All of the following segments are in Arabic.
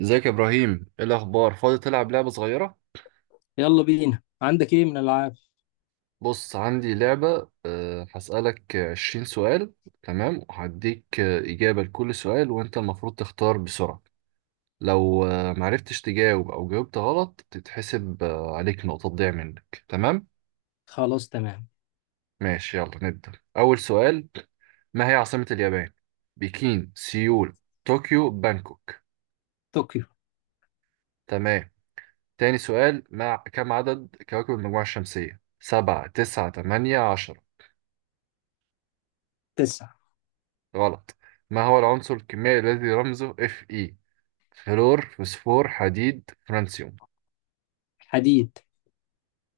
ازيك يا ابراهيم؟ ايه الاخبار؟ فاضي تلعب لعبه صغيره؟ يلا بينا، عندك ايه من العاب؟ بص، عندي لعبه. هسالك 20 سؤال. تمام، وهديك اجابه لكل سؤال، وانت المفروض تختار بسرعه. لو معرفتش تجاوب او جاوبت غلط تتحسب عليك نقطه تضيع منك، تمام؟ خلاص، تمام. ماشي، يلا نبدا اول سؤال. ما هي عاصمه اليابان؟ بكين، سيول، طوكيو، بانكوك؟ طوكيو. تمام. تاني سؤال. ما كم عدد كواكب المجموعه الشمسيه؟ سبعة، تسعة، تمانية، عشرة؟ تسعة. غلط. ما هو العنصر الكيميائي الذي رمزه اف اي؟ فلور، فوسفور، حديد، فرانسيوم؟ حديد.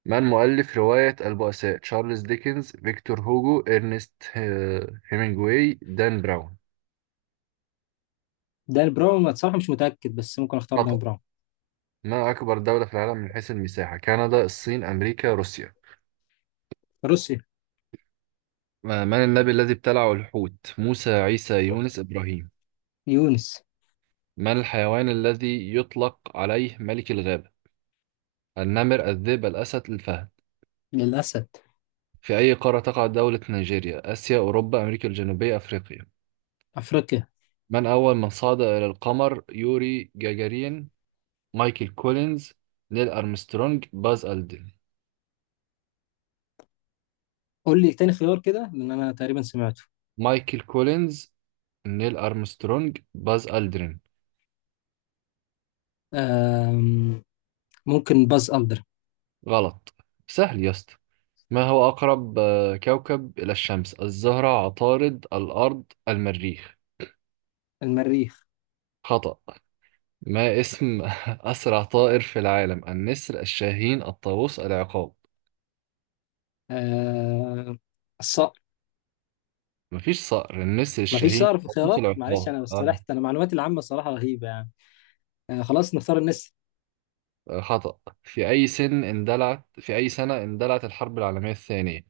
من مؤلف رواية البؤساء؟ تشارلز ديكنز، فيكتور هوجو، إرنست هيمنجواي، دان براون؟ دان براون. أنا بصراحة مش متأكد، بس ممكن اختار دان خطأ. براون. ما أكبر دولة في العالم من حيث المساحة؟ كندا، الصين، أمريكا، روسيا؟ روسيا. من النبي الذي ابتلعه الحوت؟ موسى، عيسى، يونس، إبراهيم؟ يونس. من الحيوان الذي يطلق عليه ملك الغابة؟ النمر، الذئب، الأسد، الفهد؟ للأسد. في أي قارة تقع دولة نيجيريا؟ آسيا، أوروبا، أمريكا الجنوبية، أفريقيا. أفريقيا. من أول من صعد إلى القمر؟ يوري جاجارين، مايكل كولينز، نيل أرمسترونج، باز ألدرين. قول لي تاني خيار كده، لأن أنا تقريبا سمعته. مايكل كولينز، نيل أرمسترونج، باز ألدرين. أم... ممكن باز ألدر. غلط. سهل يا اسطى. ما هو أقرب كوكب إلى الشمس؟ الزهرة، عطارد، الأرض، المريخ. المريخ. خطأ. ما اسم أسرع طائر في العالم؟ النسر، الشاهين، الطاووس، العقاب. أم... الصقر. مفيش صقر. النسر، مفيش الشاهين، صقر في قابوس، الخيارات، معلش. العقاب أنا آه. استرحت، أنا معلوماتي العامة صراحة رهيبة يعني. خلاص نختار الناس. خطأ. في أي سنة اندلعت الحرب العالمية الثانية؟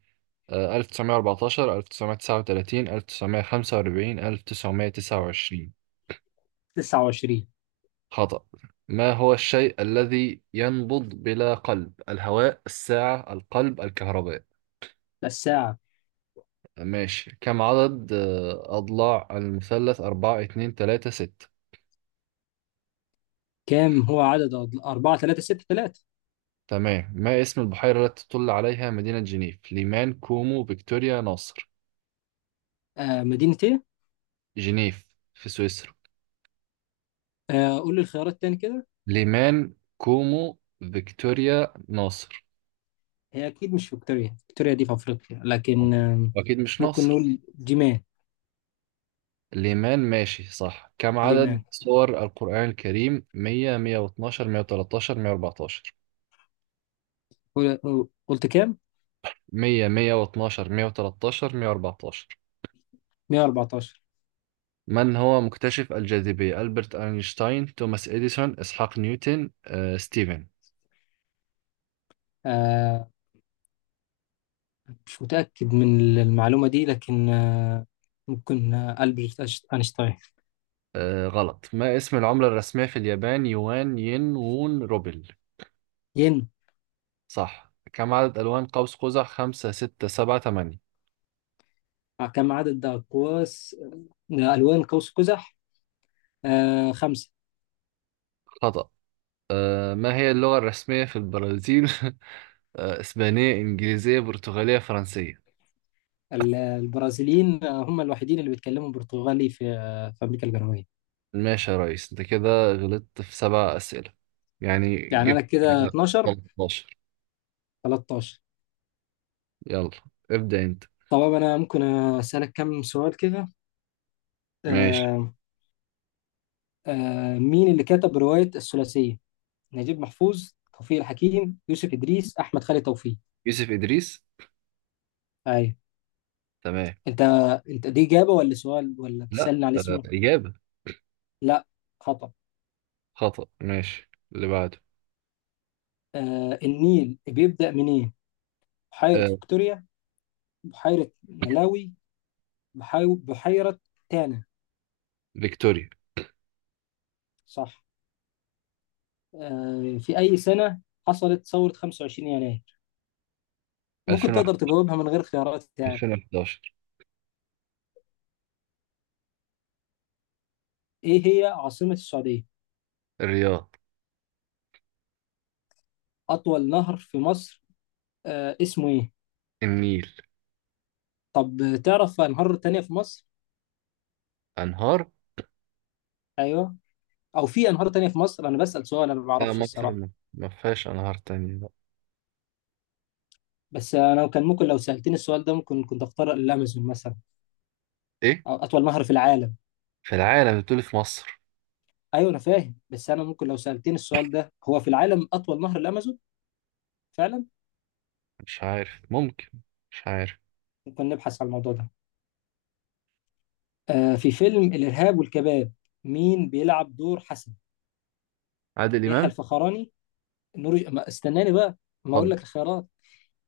1914، 1939، 1945، 1929؟ 29. خطأ. ما هو الشيء الذي ينبض بلا قلب؟ الهواء، الساعة، القلب، الكهرباء؟ الساعة. ماشي. كم عدد أضلاع المثلث؟ 4، 2، 3، 6؟ كام هو عدد؟ 4، 3، 6، 3. تمام. ما اسم البحيرة التي تطل عليها مدينة جنيف؟ ليمان، كومو، فيكتوريا، ناصر؟ مدينة. جنيف. في سويسرا. قول لي الخيارات تاني كده. ليمان، كومو، فيكتوريا، ناصر؟ هي اكيد مش فيكتوريا. فيكتوريا دي في افريقيا، لكن أكيد مش ممكن ناصر. نقول جيمان. ليمان. ماشي، صح. كم عدد ليمان. سور القرآن الكريم؟ 100، 112، 113، 114؟ قلت كام؟ 100، 112، 113، 114؟ 114. من هو مكتشف الجاذبية؟ ألبرت أينشتاين، توماس إديسون، إسحاق نيوتن، ستيفن؟ آه، مش متأكد من المعلومة دي، لكن ممكن ألبرت أينشتاين. غلط. ما اسم العملة الرسمية في اليابان؟ يوان، ين، وون، روبل؟ ين. صح. كم عدد ألوان قوس قزح؟ خمسة، ستة، سبعة، تمانية؟ آه، كم عدد أقواس ألوان قوس قزح؟ خمسة. خطأ. ما هي اللغة الرسمية في البرازيل؟ إسبانية، إنجليزية، برتغالية، فرنسية؟ البرازيليين هم الوحيدين اللي بيتكلموا برتغالي في أمريكا الجنوبية. ماشي يا ريس، أنت كده غلطت في سبع أسئلة. يعني يعني أنا جبت كده كده. 12. 13. 13. يلا. ابدأ أنت. طبعا أنا ممكن أسألك كم سؤال كده. ماشي. آه مين اللي كتب رواية الثلاثية؟ نجيب محفوظ، توفيق الحكيم، يوسف إدريس، أحمد خالد توفيق. يوسف إدريس. أيوة. تمام. أنت أنت دي إجابة، ولا سؤال، ولا لا. بتسألني على اسمه؟ إجابة. لا، خطأ. خطأ. ماشي، اللي بعده. النيل بيبدأ منين؟ بحيرة آه فيكتوريا، بحيرة ملاوي، بحيرة تانا. فيكتوريا. صح. في أي سنة حصلت ثورة 25 يناير؟ ممكن 2001. تقدر تجاوبها من غير خيارات يعني. 2011. إيه هي عاصمة السعودية؟ الرياض. أطول نهر في مصر اسمه إيه؟ النيل. طب تعرف أنهار تانية في مصر؟ أنهار؟ أيوه، أو في أنهار تانية في مصر؟ أنا بسأل سؤال، أنا ما لا، بعرفش مصر الصراحة. ما فيهاش أنهار تانية بقى. بس أنا كان ممكن لو سألتني السؤال ده، ممكن كنت أختار الأمازون مثلا، إيه؟ أو أطول نهر في العالم. في العالم؟ بتقول في مصر؟ أيوه أنا فاهم، بس أنا ممكن لو سألتني السؤال ده هو في العالم أطول نهر الأمازون؟ فعلا. مش عارف، ممكن. مش عارف. ممكن نبحث عن الموضوع ده. في فيلم الإرهاب والكباب، مين بيلعب دور حسن؟ عادل يحيى إمام. الفخراني. نور، ما استناني بقى، ما أقول اتفضل. لك الخيارات.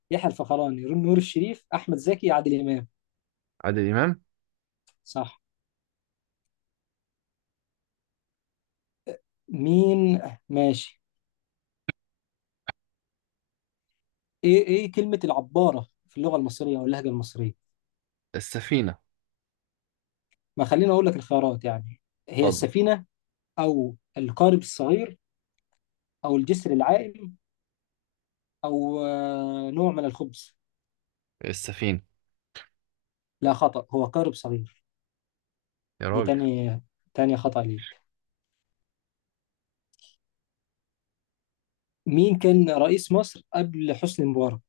يحيى الفخراني، نور الشريف، أحمد زكي، عادل إمام. عادل إمام. صح. مين. ماشي. ايه ايه كلمة العبارة في اللغة المصرية او اللهجة المصرية؟ السفينة. ما خليني اقول لك الخيارات يعني. هي اتفضل. السفينة، او القارب الصغير، او الجسر العائم، او نوع من الخبز. السفينة. لا، خطأ، هو قارب صغير. يا دي راجل. تاني. تاني خطأ ليك. مين كان رئيس مصر قبل حسني مبارك؟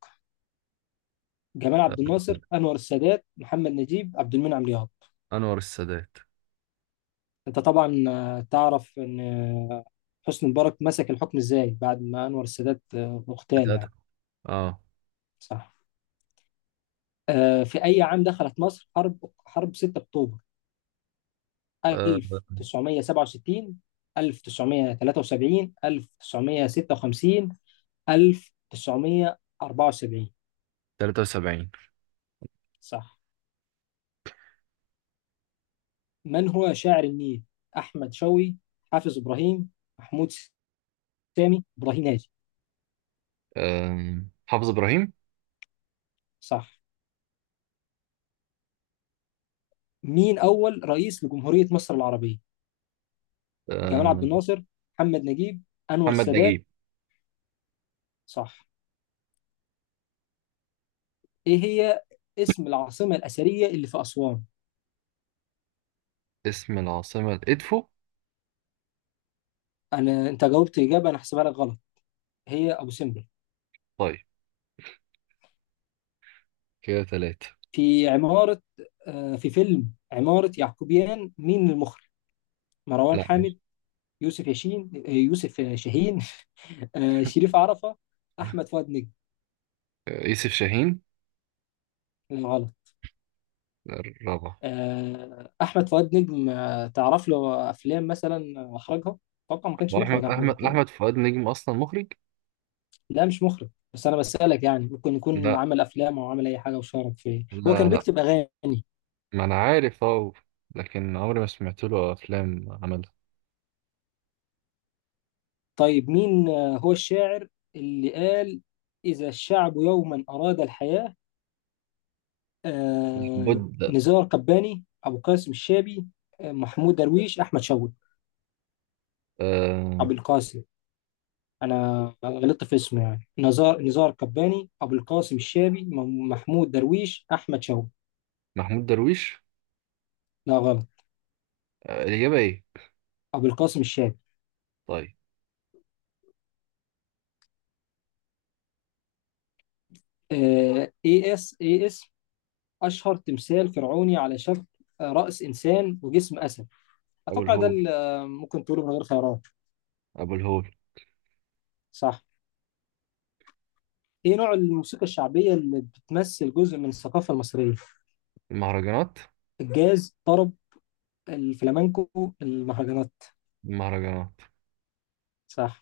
جمال آه، عبد الناصر، انور السادات، محمد نجيب، عبد المنعم لياقوت. أنور السادات. انت طبعا تعرف ان حسني مبارك مسك الحكم ازاي بعد ما انور السادات اغتال الأدب. يعني. آه. صح. في اي عام دخلت مصر حرب 6 اكتوبر؟ آه، 1967، 1973، 1956، 1974. 73. صح. من هو شاعر النيل؟ احمد شوقي، حافظ ابراهيم، محمود سامي ابراهيم، ناجي. حافظ إبراهيم. صح. مين اول رئيس لجمهورية مصر العربية؟ جمال عبد آه، الناصر، محمد نجيب، انور محمد السادات. نجيب. صح. ايه هي اسم العاصمه الاثريه اللي في اسوان؟ اسم العاصمة إدفو. انا انت جاوبت اجابه، انا هحسبها لك غلط. هي ابو سمبل. طيب. كده ثلاثة. في عماره. في فيلم عماره يعقوبيان مين المخرج؟ مروان لا. حامد، يوسف ياشين يوسف شاهين، شريف عرفه، احمد فؤاد نجم. يوسف شاهين. لا، غلط. الرابع. احمد فؤاد نجم تعرف له افلام مثلا واخرجها؟ اتوقع ما هو كانش احمد مخرج احمد. احمد احمد فؤاد نجم اصلا مخرج؟ لا مش مخرج، بس انا بسألك يعني ممكن يكون لا، عمل افلام او عمل اي حاجه وشارك في إيه؟ هو لا، كان لا. بيكتب اغاني. ما انا عارف، اه. لكن عمري ما سمعت له افلام عملها. طيب، مين هو الشاعر اللي قال اذا الشعب يوما اراد الحياه؟ آه، بود. نزار قباني، ابو قاسم الشابي، محمود درويش، احمد شوقي. آه ابو القاسم. انا غلطت في اسمه يعني. نزار قباني، ابو القاسم الشابي، محمود درويش، احمد شوقي. محمود درويش. لا، غلط. الاجابه ايه؟ ابو القاسم الشابي. طيب. ايه اس ايه. أشهر تمثال فرعوني على شكل رأس إنسان وجسم أسد، ابو أتوقع ده الهول. اللي ممكن تقوله من غير خيارات. ابو الهول. صح. إيه نوع الموسيقى الشعبية اللي بتمثل جزء من الثقافة المصرية؟ المهرجانات. الجاز، طرب، الفلامنكو، المهرجانات. المهرجانات. صح.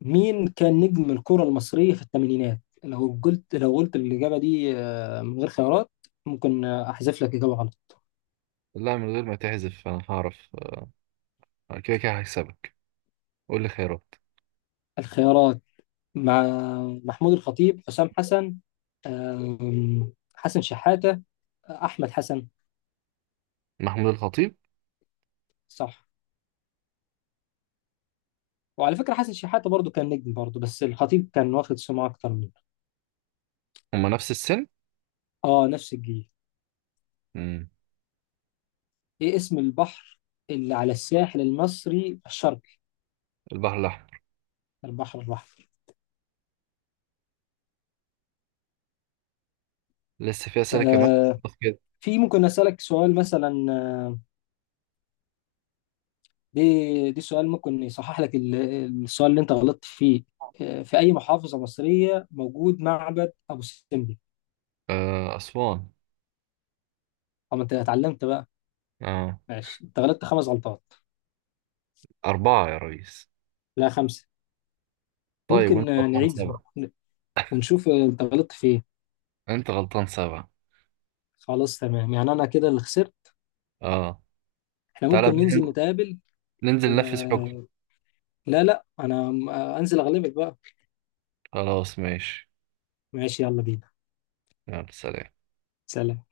مين كان نجم الكرة المصرية في الثمانينات؟ لو قلت الإجابة دي من غير خيارات، ممكن أحذف لك إجابة غلط. لا، من غير ما تحذف انا هعرف. كده كده هكسبك. قول لي خيارات. الخيارات، مع محمود الخطيب، حسام حسن، حسن شحاتة، أحمد حسن. محمود الخطيب. صح. وعلى فكرة حسن شحاتة برضو كان نجم برضو، بس الخطيب كان واخد سمعة أكتر منه. هما نفس السن. آه، نفس الجيل. مم. إيه اسم البحر اللي على الساحل المصري الشرقي؟ البحر الاحمر. البحر الأحمر. لسه في اسئله كمان؟ آه. بس كده. في ممكن أسألك سؤال مثلا، دي سؤال ممكن يصحح لك السؤال اللي أنت غلطت فيه. في أي محافظة مصرية موجود معبد أبو سمبل؟ اسوان. أو ما أنت اتعلمت بقى. اه. ماشي، أنت غلطت خمس غلطات. اربعه يا ريس. لا، خمسة. طيب، وانت ممكن غلطان نعيد سبعة. ونشوف أنت غلطت فين. انت غلطان سبعة. خلاص، تمام، يعني انا كده اللي خسرت. اه. احنا تعالى ممكن بقى ننزل ننزل. نتقابل. ننزل و... ننفذ حكم. لا، لا، انا انزل اغلبك بقى. خلاص، ماشي. ماشي يلا بينا. يلا، سلام. سلام.